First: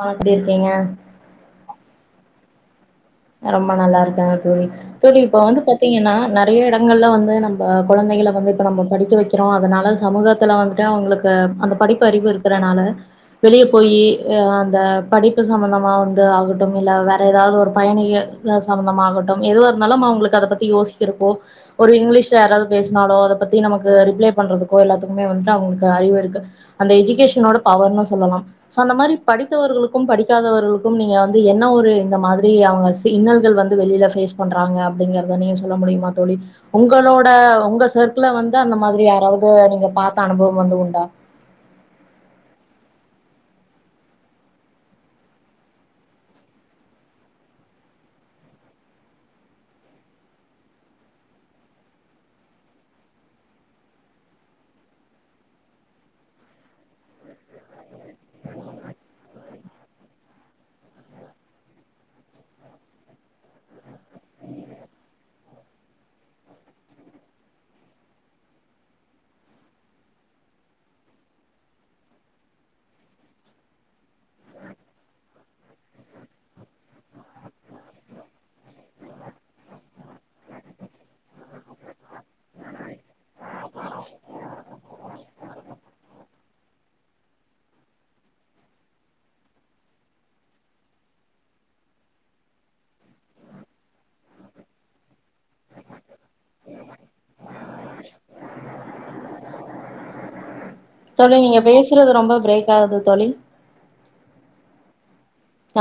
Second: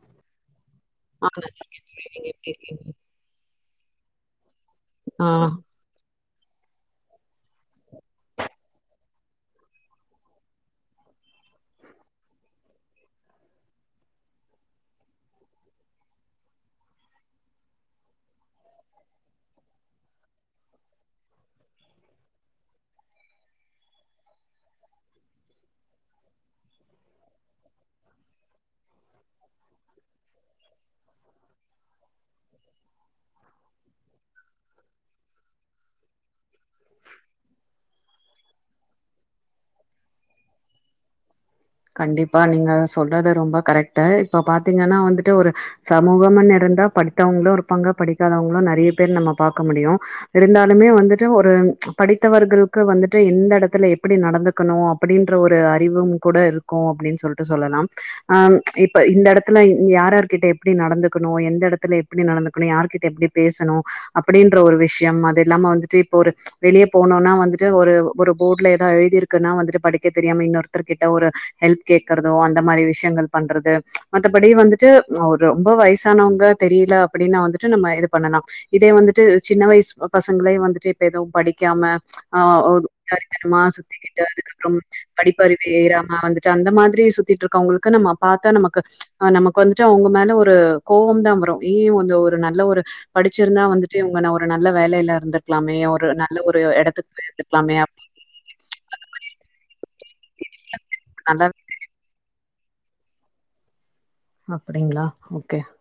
அ எப்படி இருக்கீங்க [unintelligible] எப்டி இருக்கீங்க அ ரொம்ப நல்லா இருக்க தோழி தோழி இப்ப ஆ. வந்து பாத்தீங்கனா நட் நறைய இடங்கள்ல வந்து நம்ப குழந்தைகள வந்து இப்ப நம்மோ படிக்க வைக்கிறோ அதனால சமூகத்துல வந்துட்டு அவுங்ளுக்கு அந்த படிப்பு அறிவு இருக்றனால வெளியே போயி அந்த படிப்பு சம்பந்தமா வந்து ஆகட்டும் இல்ல வேற ஏதாவது ஒரு பயணிகள் ல சம்பமந்தமாகட்டும் எதுவா இருந்தாலும் அவுங்ளுக்கு அத பத்தி யோசிக்கிறப்போ ஒரு இங்கிலீஷ்ல யாராவது பேசுனாலோ அத பத்தி நமக்கு ரிப்ளை பண்றதுக்கோ எல்லாத்துக்குமே வந்துட்டு அவுங்ளுக்கு அறிவு இருக்கு அந்த எஜுகேஷனோட பவர்னு சொல்லலாம் சோ அந்த மாரி படித்தவர்களுக்கும் படிக்காதவர்களுக்கும் நீங்க வந்து என்ன ஒரு இந்த மாதிரி ஃபர்ஸ்டு இன்னல்கள் வந்து வெளில பேஸ் பண்றாங்க அப்டிங்கறத நீங்க சொல்ல முடியுமா தோழி உங்களோட உங்க சர்க்ள வந்து அந்த மாதிரி யாராவது நீங்க பாத்த அனுபவம் வந்து உண்டா கண்டிப்பா நீங்க சொல்றது ரொம்ப கரெக்டு இப்ப பாத்திங்கனா வந்துட்டு ஒரு சமூகம்னு இருந்தா படித்தவங்களும் இருப்பாங்க படிக்காதவங்களும் நறைய பேர் நம்ம பாக்க முடியு இருந்தாலுமே வந்துட்டு ஒரு படித்தவர்களுக்கு வந்துட்டு இந்த எடத்துல எப்டி நடந்துக்கணும் அப்டின்ற ஒரு அறிவும் கூட இருக் கு அப்டின் சொல்ட்டு சொல்லலாம் ஆ இப்ப இந்த எடத்துல யாரார்கிட்ட எப்டி நடந்துக்கணும் எந்த எடத்துல எப்டி நடந்துக்கணும் யாருகிட்ட எப்டி பேசணும் அப்டின்ற ஒரு விஷ்யம் அது இல்லாம வந்துட்டு இப்ப ஒரு வெளிய போனுனா வந்துட்டு ஒரு ஒரு போர்ட்ல ஏதா எழுதிருக்குன்னா வந்துட்டு படிக்க தெரியாம இன்னொருத்தர்கிட்ட ஒரு ஹெல்ப் கேக்றதோ அந்த மாரி விஷ்யங்கள் பண்றது மத்தபடி வந்துட்டு மோ ரு ரொம்ப வயசானவங்க தெரில அப்டினா வந்துட்டு நம்ம இது பண்ணலா இதே வந்துட்டு சின்ன வயசு பசங்ளே வந்துட்டு இப்ப எதும் படிக்காம ஆ ஊதாரித்தனமா சுத்திக்கிட்டு அதுக்கப்றம் படிப்பறிவு ஏறாம வந்துட் டு அந்த மாதிரி சுத்திட் இருக்றவங்களுக்கு நம்ம பாத்தா நமக்கு அ நமக் வந்துட்டு அவுங்க மேல ஒரு கோவம் தா வரும் ஏ கொஞ்சோ ஒரு நல்ல ஒரு படிச்சிருந்தா வந்துட்டு இவுங்க ஒரு நல்ல வேலேல இருந்திருக்கலாமே ஒரு நல்ல ஒரு எடத்துக்கு போய் இருந்திருக்கலாமே அப்டினு அந்த மாரி இருந்திருக்கலாமே தோழி நீங்க பேசுறது ரொம்ப பிரேக் காது தோழி அப்டிங்ளா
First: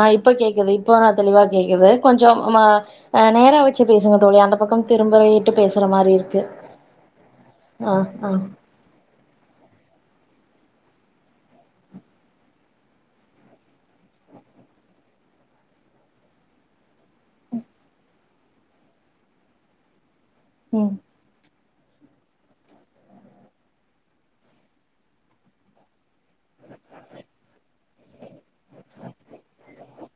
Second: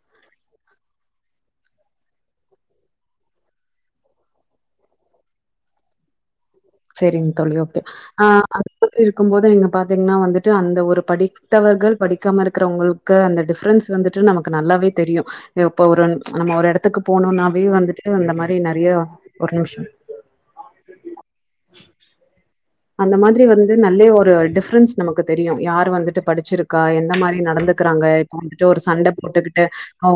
ஆ இப்ப கேக்குது இப்பனாத் தெளிவா கேட்குது கொஞ்சோ ம் ஆ நேரா வச்சு பேசுங்க தோழி அந்த பக்கம் திரும்பறேட்டு பேசுற மாரி இருக்கு செரிங்க தோழி ஓகே ஆ அது மாதிரி இருக்கும் போது நீங்க பாத்தீங்னா வந்து ட்டு அந்த ஒரு படித்தவர்கள் படிக்காம இருக்கறவங்களுக்கு அந்த டிஃப்ரன்ஸ் வந்துட்டு நமக்கு நல்லாவே தெரியு இப்ப ஒரு நம்ம ஒரு எடத்துக்கு போனுனாவே வந்துட்டு அந்த மாரி நறைய ஒரு நிம்ஷோ ம் அந்த மாதிரி வந்து நல்லே ஒரு டிஃப்ரென்ஸ் நமக்கு தெரியு யார் வந்துட்டுப் படிச்சிருக்கா எந்த மாரி நடந்துக்குறாங்க இப்போ வந்துட்டு ஒரு சண்ட போட்டுக்கிட்டு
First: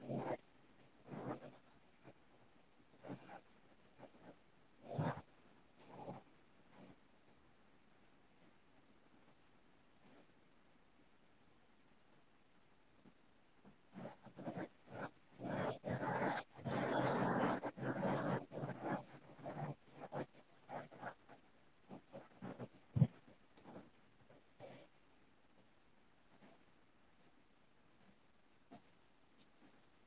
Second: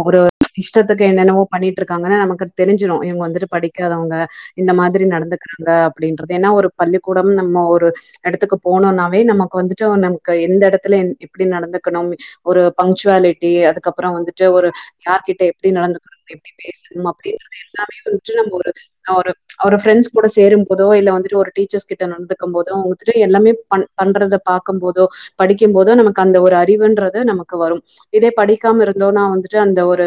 ஒரு இஷ்டத்துக்கு என்னென்னவோ பண்ணிட்டுருக்காங்கன்னு நமக் கு தெரிஞ்சிரு இவுங்க வந்துட்டு படிக்காதவங்க இந்த மாதிரி நடந்துக்கிறாங்க அப்டின்றது ஏனா ஒரு பள்ளிக்கூட் நம் நம்ம ஒரு எடத்துக்கு போனோனாவே நமக்கு வந்துட்டு நமக்கு எந்த எடத்துல எந் எப்டி நடந்துக்கணும் ஒரு பங்க்சுவாலிட்டி அதுக்கப்பறோ வந்துட்டு ஒரு யார்கிட்ட எப்டி நடந்துக்கணும்னு எப்டி பேசணும் அப்டின்றது எல்லாமே வந்துட்டு நம்ம ஒரு அவரு அவரு ஃப்ரெண்ட்ஸ் கூட சே சேரும் போதோ இல்ல வந்துட்டு ஒரு டீச்சர்ஸ் கிட் ட நடந்தக்கும் போதும் உத்துட்டு எல்லாமே பண் பண்றத பாக்கும் போதோ படிக்கும் போதோ நமக் அந்த ஒரு அறிவுன்றது நமக்கு வரும் இதே படிக்காம இருந்தோன வந்துட்டு அந்த ஒரு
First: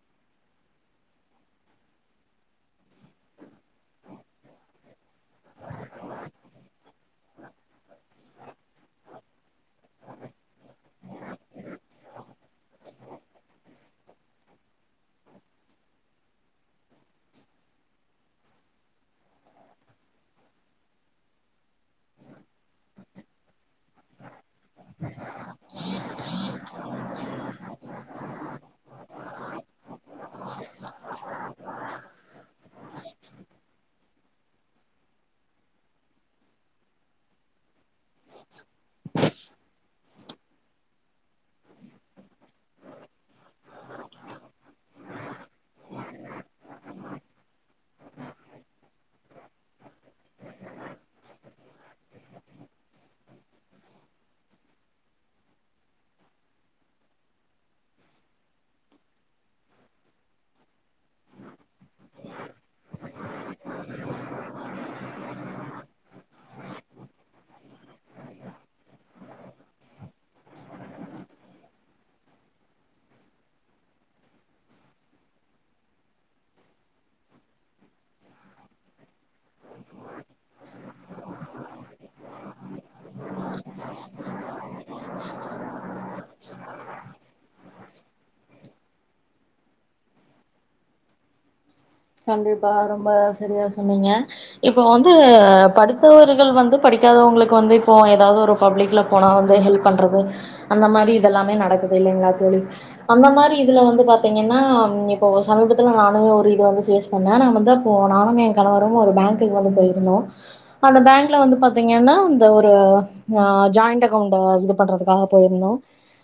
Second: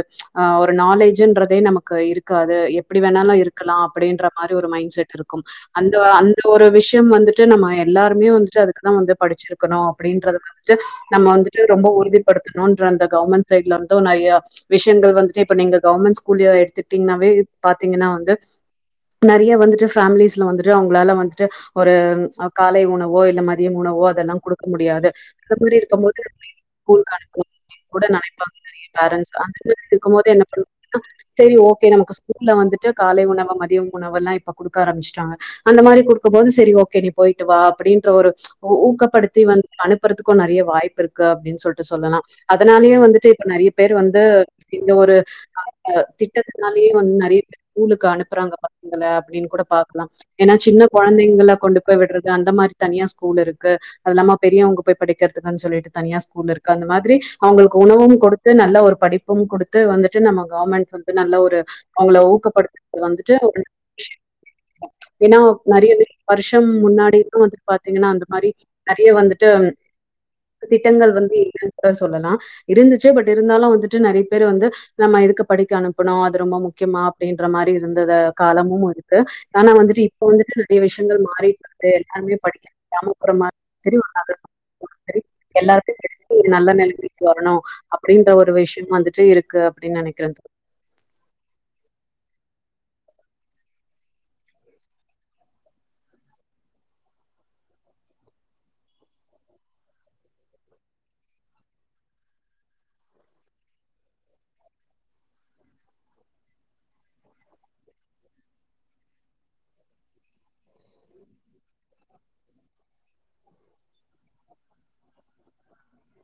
ஒரு நாலேஜு என்றதே நமக்கு இருக்காது எப்டி வேணாலு இருக்கலா அப்டின்ற மாரி ஒரு மைன்ட் செட்டிருக்கும் அந்த அந்த ஒரு விஷ் விஷ்யம் வந்துட்டு நம்ம எல்லாருமே வந்துட்டு அதுக்குதா வந்து படிச்சிருக்கணும் அப்டின்றது வந்துட்டு நம்ம வந்துட்டு ரொம்ப உறுதிப்படுத்தணுன்ற அந்த கவர்மெண்ட் சைட்ல வந்தும் நறைய விஷ்யங்கள் வந்துட்டு இப்ப நீங்க கவர்மெண்ட் ஸ்கூல்லியே எடுத்துட்டீங்கனாவே இர் பாத்தீங்கனா வந்து நறைய வந்துட்டு ஃபேமிலிஸ்ல வந்துட்டு அவுங்களால வந்துட்டு ஒரு ம் அ காலை உணவோ இல்ல மதியம் உணவோ அதெல்லா குடுக்க முடியாது அந்த மாரி இருக்கும் போது [unintelligible] ஸ்கூலுக்கு அனுப்பனும் அப்டின் கூட நனைப்பாங்க நறைய பேரன்ட்ஸ் அந்த மாரி இருக்கும் போது என்ன பண்ணா முடியு செரி ஓகே நமக்கு ஸ்கூல்ல வந்துட்டு காலை உணவு மதியம் உணவெல்லா இப்ப குடுக்க ஆரம்பிச்சிட்டாங்க அந்த மாரி குடுக்கும்போது செ செரி ஓகே நீ போய்ட்டு வா அப்டின்ற ஒரு ஊ ஊக்கப்படுத்தி வந் அனுப்பறதுக்கும் நறைய வாய்ப்புருக்கு அப்டின் சொல்ட்டு சொல்லலா அதனாலயே வந்துட்டு இப்ப நறைய பேரு வந்து இந்த ஒரு ஆக திட்டத்தினாலயே வந்து நறைய பேரு ஸ்கூலுக்கு அனுப்பறாங்க பசங்கள அப்டின் கூட பாக்லா ஏனா சின்ன கொழந்தைகள கொண்டு போய் விட்றது அந்த மாரி தனியா ஸ்கூலிருக்கு அதில்லாம பெரியவங்க போய் படிக்கறதுகானு சொல்லிட்டு தனிய ஸ்கூலிருக்கு அந்த மாதிரி அவுங்ளுக்கு உணவும் கொடுத்து நல்ல ஒரு படிப்பும் குடுத்து வந்துட்டு நம்ம கவர்மெண்ட் வந்து நல்ல ஒரு அவுங்கள ஊக்கப்படுத்துறதுக்கு வந்துட்டு [unintelligible] ஏனா நறைய லீ வருஷம் முன்னாடி இருந்து வந்துட்டு பாத்தீங்கன்னா அந்த மாரி நறைய வந்துட்டு திட்டங்கள் வந்து இல்லன்னு கூட சொல்லலா இருந்துச்சு பட் இருந்தாலு வந்துட்டு நறைய பேர் வந்து நம்ம எதுக்கு படிக்க அனுப்புனுஅது ரொம்பா முக்கியமா அப்டின்ற மாரி இருந்தத காலமும் வந்துட்டு ஆனா வந்துட்டு இப்போ வந்துட்டு நறைய விஷ் யங்கள் மாறிட்டு வருது [unintelligible] படிக்க விடாம ஒரு மா திரி [unintelligible] எல்லாரும் நல்ல நிலமைக்கு வரணு அப்படின்ற ஒரு விஷய வந்துட்டு இருக்கு அப்படின்னு நினைக்கிறே கண்டிப்பா ரொம்ப சரியா சொன்னீங்க இப்போ வந்து படித்தவர்கள் வந்து படிக்காதவங்களுக்கு வந்து இப்போ ஏதாவது ஒரு பப்ளிக்ல போனா வந்து ஹெல்ப் பண்றது அந்த மாரி இது எல்லமே நடக்குது இல்லாங்கலா அந்த மாரி இதல வந்து பார்த்திங்கனா இப்போ சமிபத்திலா நானு ஒரு இது வந்து [unintelligible] பண்ண நா வந்து அப்போ நானு கணவரும் ஒரு பேங்க்கு வந்து போய்யிருந்தோ அந்த பேங்க்ல வந்து பாத்திங்கனா அந்த ஒரு அ ஜாயிண்ட் அக்கவுண்ட் இது பண்றதுக்காக போயிருதோ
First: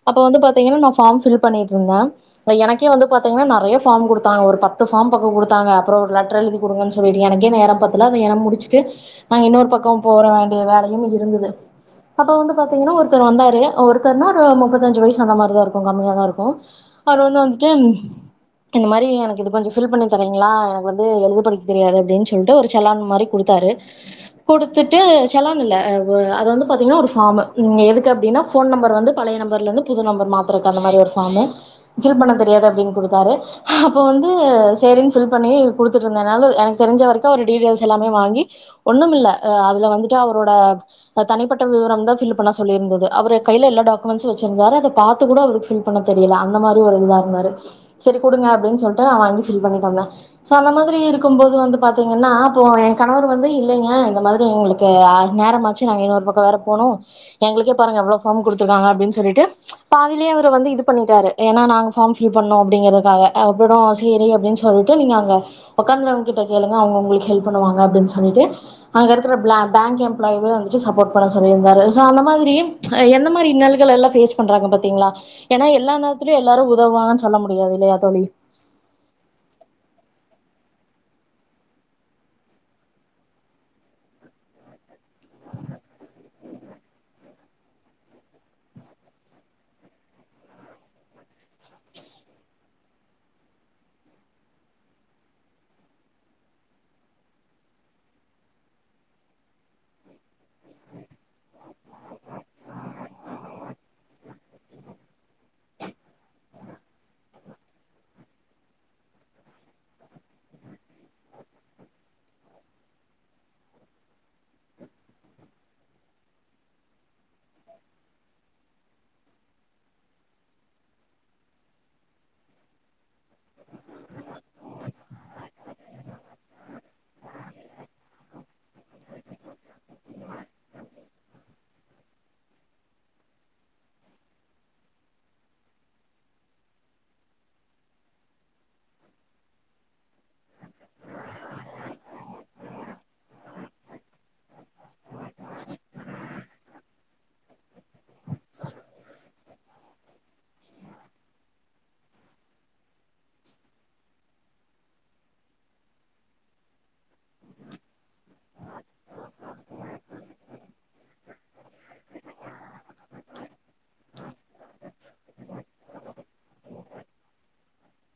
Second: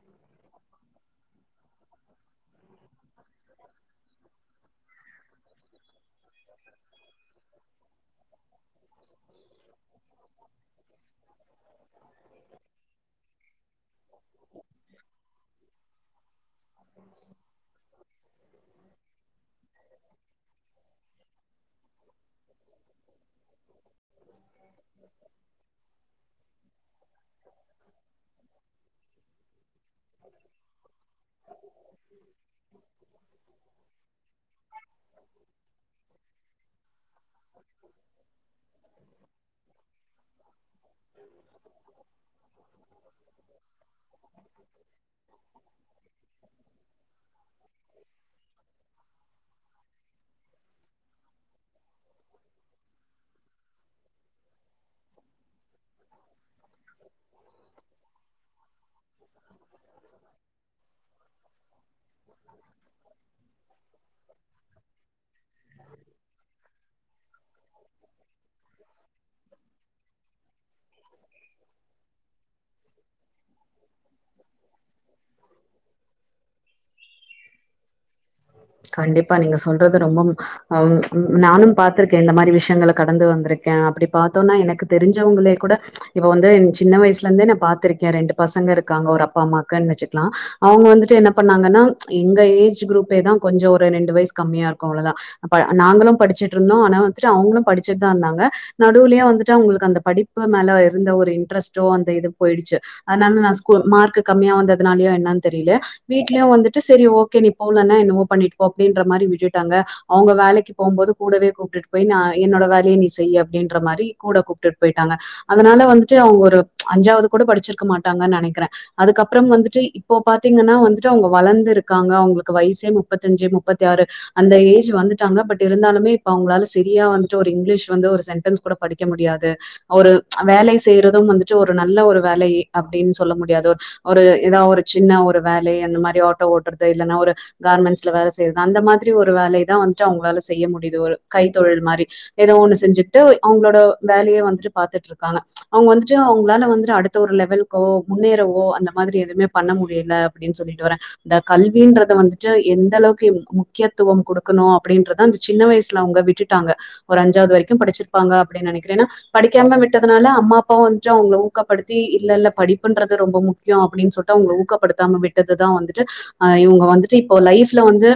அப்ப வந்து பாத்தீங்கன்னா நா பார்ம் பீல் பண்ணிட்டு இருந்தேன் சோ எனக்கே வந்து பாத்தீங்கன்னா நெறைய பார்ம் கொடுத்தாங்க ஒரு பத்து பார்ம் பக்க கொ கொடுத்தாங்க அப்புறோ ஒரு லெட்டர் எழுதி கொடுங்கன்னு சொல்லிட்டு எனக்கே நேரம் பத்ல அத என முடிச்சுக்கு நாங்க இன்னொரு பக்கம் போகற வேண்டிய வேலையும் இருந்தது அப்போ வந்து பார்த்தீங்கன்னா ஒருத்தர் வந்தாரு ஒருத்தர்னா ஒரு முப்பத்தஞ்சு வயசு அந்தமாரிதா இருக்கு கம்மியாக தா இருக்கு அறவந்து வந்துட்டு இந்த மாரிக் இது கொஞ்ச ஃபில் பண்ணி தரீங்களா எனக்கு வந்து எழுது படிக்க தெரியாது அப்படின்னு சொல்லிட்டு ஒரு செலான் மாரி கொடுத்தரு கொடுத்துட்டு செலான் இல்ல அ அது வந்து பார்த்திங்கனா ஒரு பார்மு எதுக்கு அப்படினா போன் நம்பர் வந்து பழைய நம்பர்லாயிருந்து புதிய போன் நம்பர் மாத்தரத்துக்கு அந்த ஒரு மாரி ஒரு பார்மு ஃபில் பண்ண தெரியாதுன்னு கொடுத்துதாறு அப்போ வந்து சேரி ஃபில் பண்ணி கொடுத்துட்டு இருந்தேனால எனக்கு தெரிஞ்ச வரைக்கு ஒரு டிடிஎ எல்லாமே வாங்கி ஒண்ணும் இல்ல அ அதல வந்துட்டு அவரோட அ தனிப்பட்ட விவரம் தா பில்லு பண்ண சொல்லியிருநந்து அவர் கையில் எல்ல டாக்மெண்ட்ஸ் வைஞ்சினுருந்தார் அது பார்த்துகூட அத ஃபில் பண்ண தெரிலா அந்த மாரி இது இருந்தாரு சேரி கொடுங்க அப்படின் சொல்ட்டு அவங் ல சோ அந்த மாதிரி இருக்கு போது வந்து பாத்தீங்கன்னா இப்போ என் கணவர் வந்து இல்லைங்க இந்த மாதிரி எங்களுக்கு நேரமாச்சுங்க இன்னொரு பக்க வேற போனு எங்களுக்கே பாருக்காங்க எவ்வளவு ஃபாம் கொடுத்துறாங்கா அப்படின்னு சொல்லிட்டு பாதிலேயே அவர் இது பண்ணிட்டாறு ஏன நாங்க ஃபாம் ஃபீல் பண்ணனு அப்படியின்றதுகா அப்புறோ சேரி சொல்லிட்டு நீங்கங்க அங்க உக்கதினா இருக்கிறவங்கட்டா கேளுங்க அவங்க உங்களுக்கு ஹெல்ப் பண்ணுவாங்க அப்படி சொல்லிட்டு அங்க இருக்கிற பிளாங் பேங்க எம்ப்ளாயிவோ வந்துட்டு சாப்போர்ட் பண்ண சொல்லிட்டு சோ அந்த மாதிரி எந்த மாரி இன்னல்கள்ள எல்லா பேஸ் பண்றாங்க பாத்தீங்களா ஏன்னா எல்லா நேரத்துலயும் எல்லாரு உதவாங்கன்னு சொல்ல முடியாது இல்லையா தோழி இப்ப நீங்க சொல்றது ரொம்ப அ ம் நானும் பா்த்திருக்கே இந்த மாரி விஷயங்களை கடந்து வந்திருக்கே அப்படி பார்த்தோம்னா எனக்கு தெரிஞ்சவங்களே கூட இப்போ வந்து சின்ன வயசுல இருந்தே நா பாார்த்திருக்கே ரெண்டு பசங்க இருக்காங்க ஒரு அப்பா அம்மாக்குன்னு வச்சுக்கலா அவங்க வந்துட்டு என்ன பண்ணாங்கன்னா எங்க ஏஜ் குரூப்பே தா கொஞ்ச ஒரு ரெண்டு வயசு கம்மியா இருக்கு அவ்வளவுதா அப்ப நாங்களு படிச்சுட்டு இருந்தோ ஆனா வந்துட்டு அவங்களு படிச்சுட்டு தா இருந்தாங்க நடுவுலையா வந்துட்டு அவங்களுக்கு அந்த படிப்பு மேல இந்த ஒரு இன்ட்ரஸ்டோ அந்த இது போயிடுச்சு அதனால நா ஸ்கூல் மார்க்கு கம்மியா வந்ததுனாலயோ என்னு தெரியல வீட்டுலய வந்துட்டு சேரி ஓகே நீ போகலனா என்னவோ பண்ணிட்டு போ அப்படின்ற மாரி விட்டுட்டாங்க அவங்க வேலைக்கு போகும் போது கூடவே கூப்பிட்டு போய் நா என்னோட வேலையை நீ செய்ய அப்படின்ற மாரி கூட கூப்டுட் போயிட்டாங்க அதனால வந்துட்டு அவங்க ஒரு அஞ்சாவது கூட படிச்சிருக்க மாட்டாங்கன்னு நினைக்கிறே அதுக்கப்புறம் வந்துட்டு இப்போ பாத்தீங்கன்னா வந்துட்டு அவங்க வளர்ந்து இருக்காங்க அவங்களுக்கு வயசே முப்பத்தஞ்சு முப்பத்தி ஆறு அந்த ஏஜ் வந்துட்டாங்க பட் இருந்தாலுமே இப்ப அவங்களால சரியா வந்துட்டு ஒரு இங்கிலீஷ் வந்து ஒரு சென்டன்ஸ் கூட படிக்க முடியாது ஒரு வேலை செய்யறது வந்துட்டு ஒரு நல்ல ஒரு வேலை அப்படின்னு சொல்ல முடியாது ஒரு ஏதாவது ஒரு சின்ன ஒரு வேலை அந்த மாரி ஆட்டோ ஓட்டுறது இல்லைன்னா ஒரு கார்பன்ஸ் வேலை செய்யறது அந்த மாதிரி ஒரு வேலைதா வந்துட்டு அவங்களால செய்ய முடியுது ஒரு கைத்த தொழில் மாரி ஏதோ ஒண்ணு செஞ்சுட்டு அவங்களோட வேலையே வந்துட்டு பாரத்துட்டு இருக் அவங்க வந்துட்டு அவங்களால வந்துட்டு அடுத்த ஒரு லெவலுக்கோ முன்னேறவோ அந்த மாதிரி எதுவுமே பண்ண முடியல அப்படின்னு சொல்லிட்டு வரேன் இந்த கல்வின்றத வந்துட்டு எந்த அளவுக்கு முக்கியத்துவம் கொடுக்கணு அப்படின்றத அந்த சின்ன வயசுல அவங்க விட்டுட்டாங்க ஒரு அஞ்சாவது வரைக்கு படிச்சிருப்பாங்க அப்படின்னு நினைக்கிறேன்னா படிக்காம விட் விட்டதினால அம்மா அப்பாவ வந்துட்டு அவங்க ஊக்கப்படுத்தி இல்ல இல்ல படிப்புன்றது ரொம்ப முக்கியம் அப்படின்னு சொல்லட்டு அவங்க ஊக்கப்படுத்தாம விட்டதுதா வந்துட்டு இங்க வந்துட்டு இப்போ லைஃப்ல வந்து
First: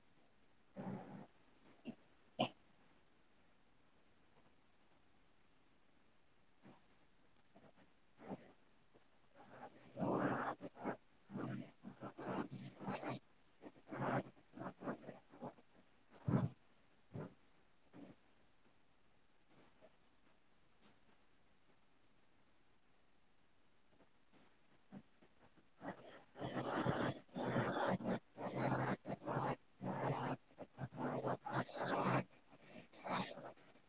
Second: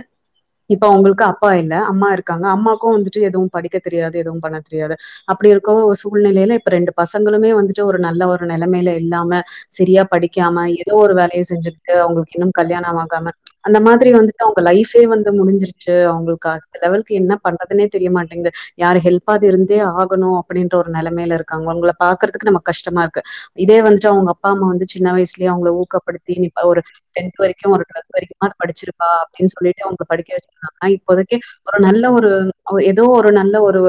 இப்ப அவங்களுக்கு அப்பா இல்ல அம்மா இருக்காங்க அம்மாக்கு வந்துட்டு எதுவும் படிக்க தெரியாது எதுவு பண்ண தெரியாது அப்படி இருக்க சூழ்நிலையில ரெண்டு பசங்களுமே வந்துட்டு ஒரு நல்ல ஒரு நிலைமில இ இல்லாம சரியா படிக்காம ஏதோ ஒரு வேலையை செஞ்சட்டு அவங்களுக் இன்னும் கல்யாணம் ஆகாம அந்த மாதிரி வந்துட்டு அவங்க லைஃபே வந்து முடிஞ்சிருச்சு அவங்களுக்கு அந்த லெவலக்கு என்ன பண்றதுனே தெரியமாட்டேங்கு யாரு ஹெல்ப்து இருந்தே ஆகணு அப்படின்ற ஒரு நிலைமையில இருக் [unintelligible] அவங்க பாக்கறதுக்கு நம்ம கஷ்டமா இருக்கு இதே வந்துட்டு அவங்க அப்பா அம்மா வந்து சின்ன வயசுலயே அவங்க ஊக்கப்படுத்திப்ப ஒரு டென்த் வரைக் [unintelligible] ஒரு டுவல்த் வரைக்குமாது படிச்சிருப்பா அப்படின்னு சொல்லிட்டு அவங்க படிக்க வச்சிருந்தாங்கன்னா இப்போதைக்க ஒரு நல்ல ஒரு அ ஏதோ ஒரு நல்ல ஒரு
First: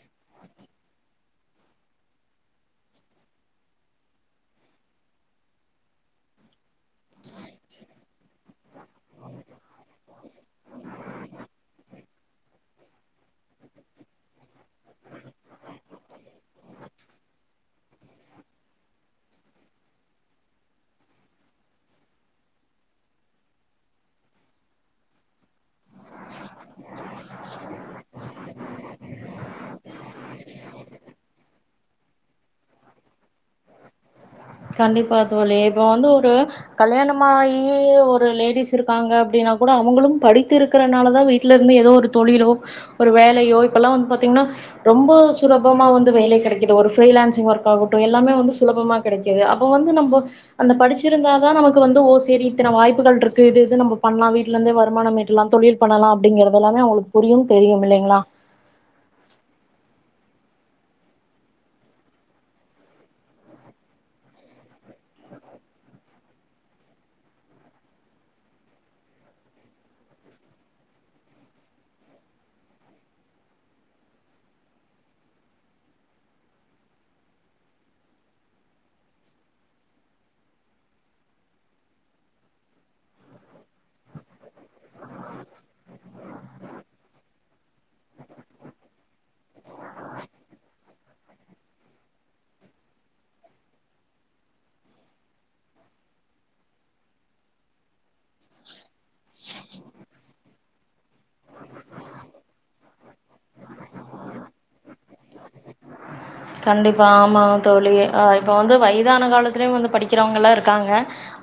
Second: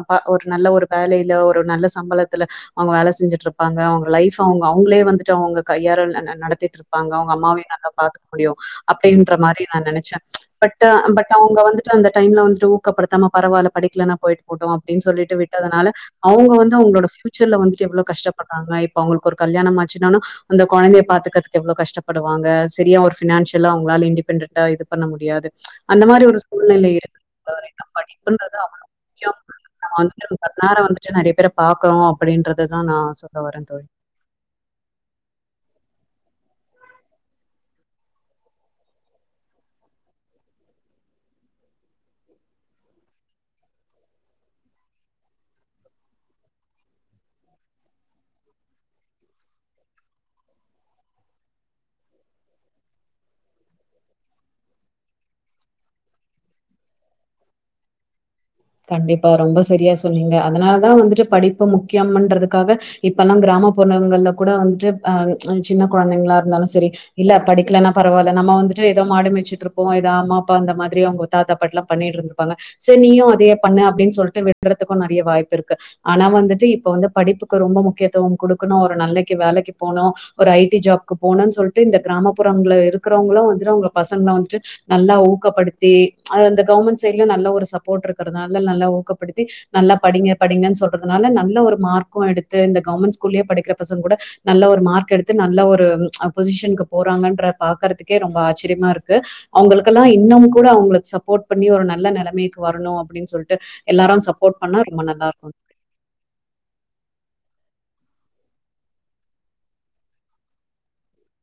அப்பா ஒரு நல்ல ஒரு வேலையிலோ ஒரு நல்ல ஸ் சம்பலத்துலா அவங்க வேலை செஞ்சட்டு இருப்பாங்க அவங்க லைப் அவங்க அவங்கள வந்து அவங்க கையர ந ந நடத்திட்டு இருப்பாங்க அவங்க அம்மாவே நல்லா பாத்துக்க முடியும் அப்படின்ற மாரி நா நினைச்சே பட்டு பட் அவங்க அந்த டைம்ல வந்துட்டு ஊக்கப்படுத்தாம பரவால்ல படிக்கல போயிட்டு போட்டோ அப்படின்னு சொல்லிட்டு விட்டதுனால அவங்க வந் அவங்களோட ஃபியூச்சர்ல வந்துட்டு எவ்வளவு கஷ்டப்படுறாங்க இப்ப அவங்க ஒரு கல்யாணம் ஆச்சுன்னால அந்த கொழந்தைய பாத்துக்கிறதுக்கு எவ்வளோ கஷ்டப்படுவாங்க சரியா ஒரு பினான்சியலா அவங்களால இன்டிபெண்டண்டா இது பண்ண முடியாது அந்த மாரி ஒரு சூழ்நிலை இருக்கு [unintelligible] படிப்புன்றது [unintelligible] நம வந்துட்டு பன்னாரம் வந்துட்டு நெறைய பேர பாக்கறோ அப்படின்றதுதா நா சொல்ல வரேன் தோழி கண்டிப்பா தோழி இப்ப வந்து ஒரு கல்யாணமாகி ஒரு லேடிஸ் இருக்காங்க அப்படின்னா கூட அவங்களும் படித்து இருக்கிறனாலதா வீட்ல இருந்து ஏதோ ஒரு தொழிலோ ஒரு வேலையோ இப்ப எல்லா வந்து பாார்த்தீங்கன்னா ரொம்ப சுலபமா வந்து வேலை கிடைக்குது ஒரு ஃப்ரீலான்சிங் ஒர்க் ஆகட்டு எல்லாமே வந்து சுலபமா கெடைக்குது அப்ப வந்து நம்ம அந்த படிச்சிருந்தாதா நமக்கு வந்து ஓ சரி இத்தன வாய்ப்புகள் இருக்கு இது இது நம்ம பண்லா வீட்டுல இருந்தே வருமான மீட்டலா தொழில் பண்ணலா அப்டிங்கறது எல்லாமே அவங்களுக்கு புரியு தெரியு இல்லைங்களா கண்டிப்பா ரொம்ப சரியா சொன்னீங்க அதனாலதா வந்துட்டு படிப்பு முக்கியம்ன்றதுக்காக இப்ப எல்லா கிராமப்புறகங்கள்ல கூட வந்துட்டு அ சின்ன குழந்தைங்களா இருந்தாலு சரி இல்ல படிக்கலன்னா பரவாயில்ல நம்ம வந்துட்டு ஏதோ மாடுமேச்சுட்டு இருப்போ ஏதோ அம்மா அப்பா அந்த மாதிரி அவங்க தாத்தா பாட்டிலா பண்ணிட்டு இருந்திருப்பாங்க சரி நீயு அதயே பண்ண அப்டின்னு சொல்லிட்டு விடுறதுக்கு நறையா வாய்ப்பு இருக்கு ஆனா வந்துட்டு இப்ப வந்து படிப்புக்கு ரொம்ப முக்கியத்துவோ குடுக்கணு ஒரு நல்லக்கி வேலைக்கு போனு ஒரு ஐ டி ஜாப்க்கு போனுனு சொல்லிட்டு இந்த கிராமப்புறங்கள்ள இருக்கிறவங்களு வந்துட்டு அவங்க பசங்கள வந்துட்டு நல்லா ஊக்கப்படுத்தி ஆ கவுர்மெண்ட் சைட்ல நல்லா ஒரு சப்போர்ட் இருக் கரனால நல்லா ஊக்கடுத்தி நல்லா படிங்க படிங்கன்னு சொல்றதுனால நல்ல ஒரு மார்க்கு எடுத்து இந்த கவர்மெண்ட் ஸ்கூல்ல படிக்கிற பசங்க கூட நல்ல ஒரு மார்க் எடுத்து நல்ல ஒரு பொசிஷனுக்கு போறாங்கன்ற பாக்றதுக்கே ரொம்ப ஆச்சரியமா இருக்கு அவங்களுக்கெல்லா இன்னு கூட அவங்களுக்கு சப்போர்ட் பண்ணி ஒரு நல்ல நெலைமைக்கு வரணு அப்டின்னு சொல்லிட்டு எல்லாரு சப்போர்ட் பண்ணா ரொம்ப நல்லா இருக்கு கண்டிப்பா ஆமா தோழி ஆ இப்ப வந்து வயதான காலத்துலயு வந்து படிக்கிறவங்கள்ளா இருக்காங்க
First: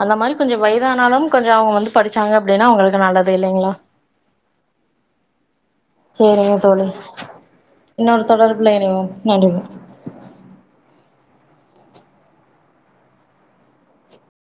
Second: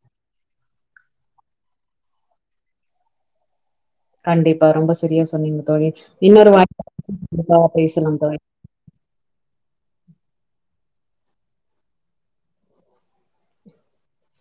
அந்த மாரி கொஞ்சொ வயதானாலு கொஞ்சோ அவங்க வந்து படிச்சாங்க அப்டின்னா அவங்களுக்கு நல்லது இல்லைங்களா கண்டிப்பா ரொம்ப சரியா சொன்னீங்க தோழி சரிங்க இன்னொரு தோழி வாய்ப்பு பேசலாம் இன்னொரு தோழி தொடர்ப்புல இணைவோ நன்றி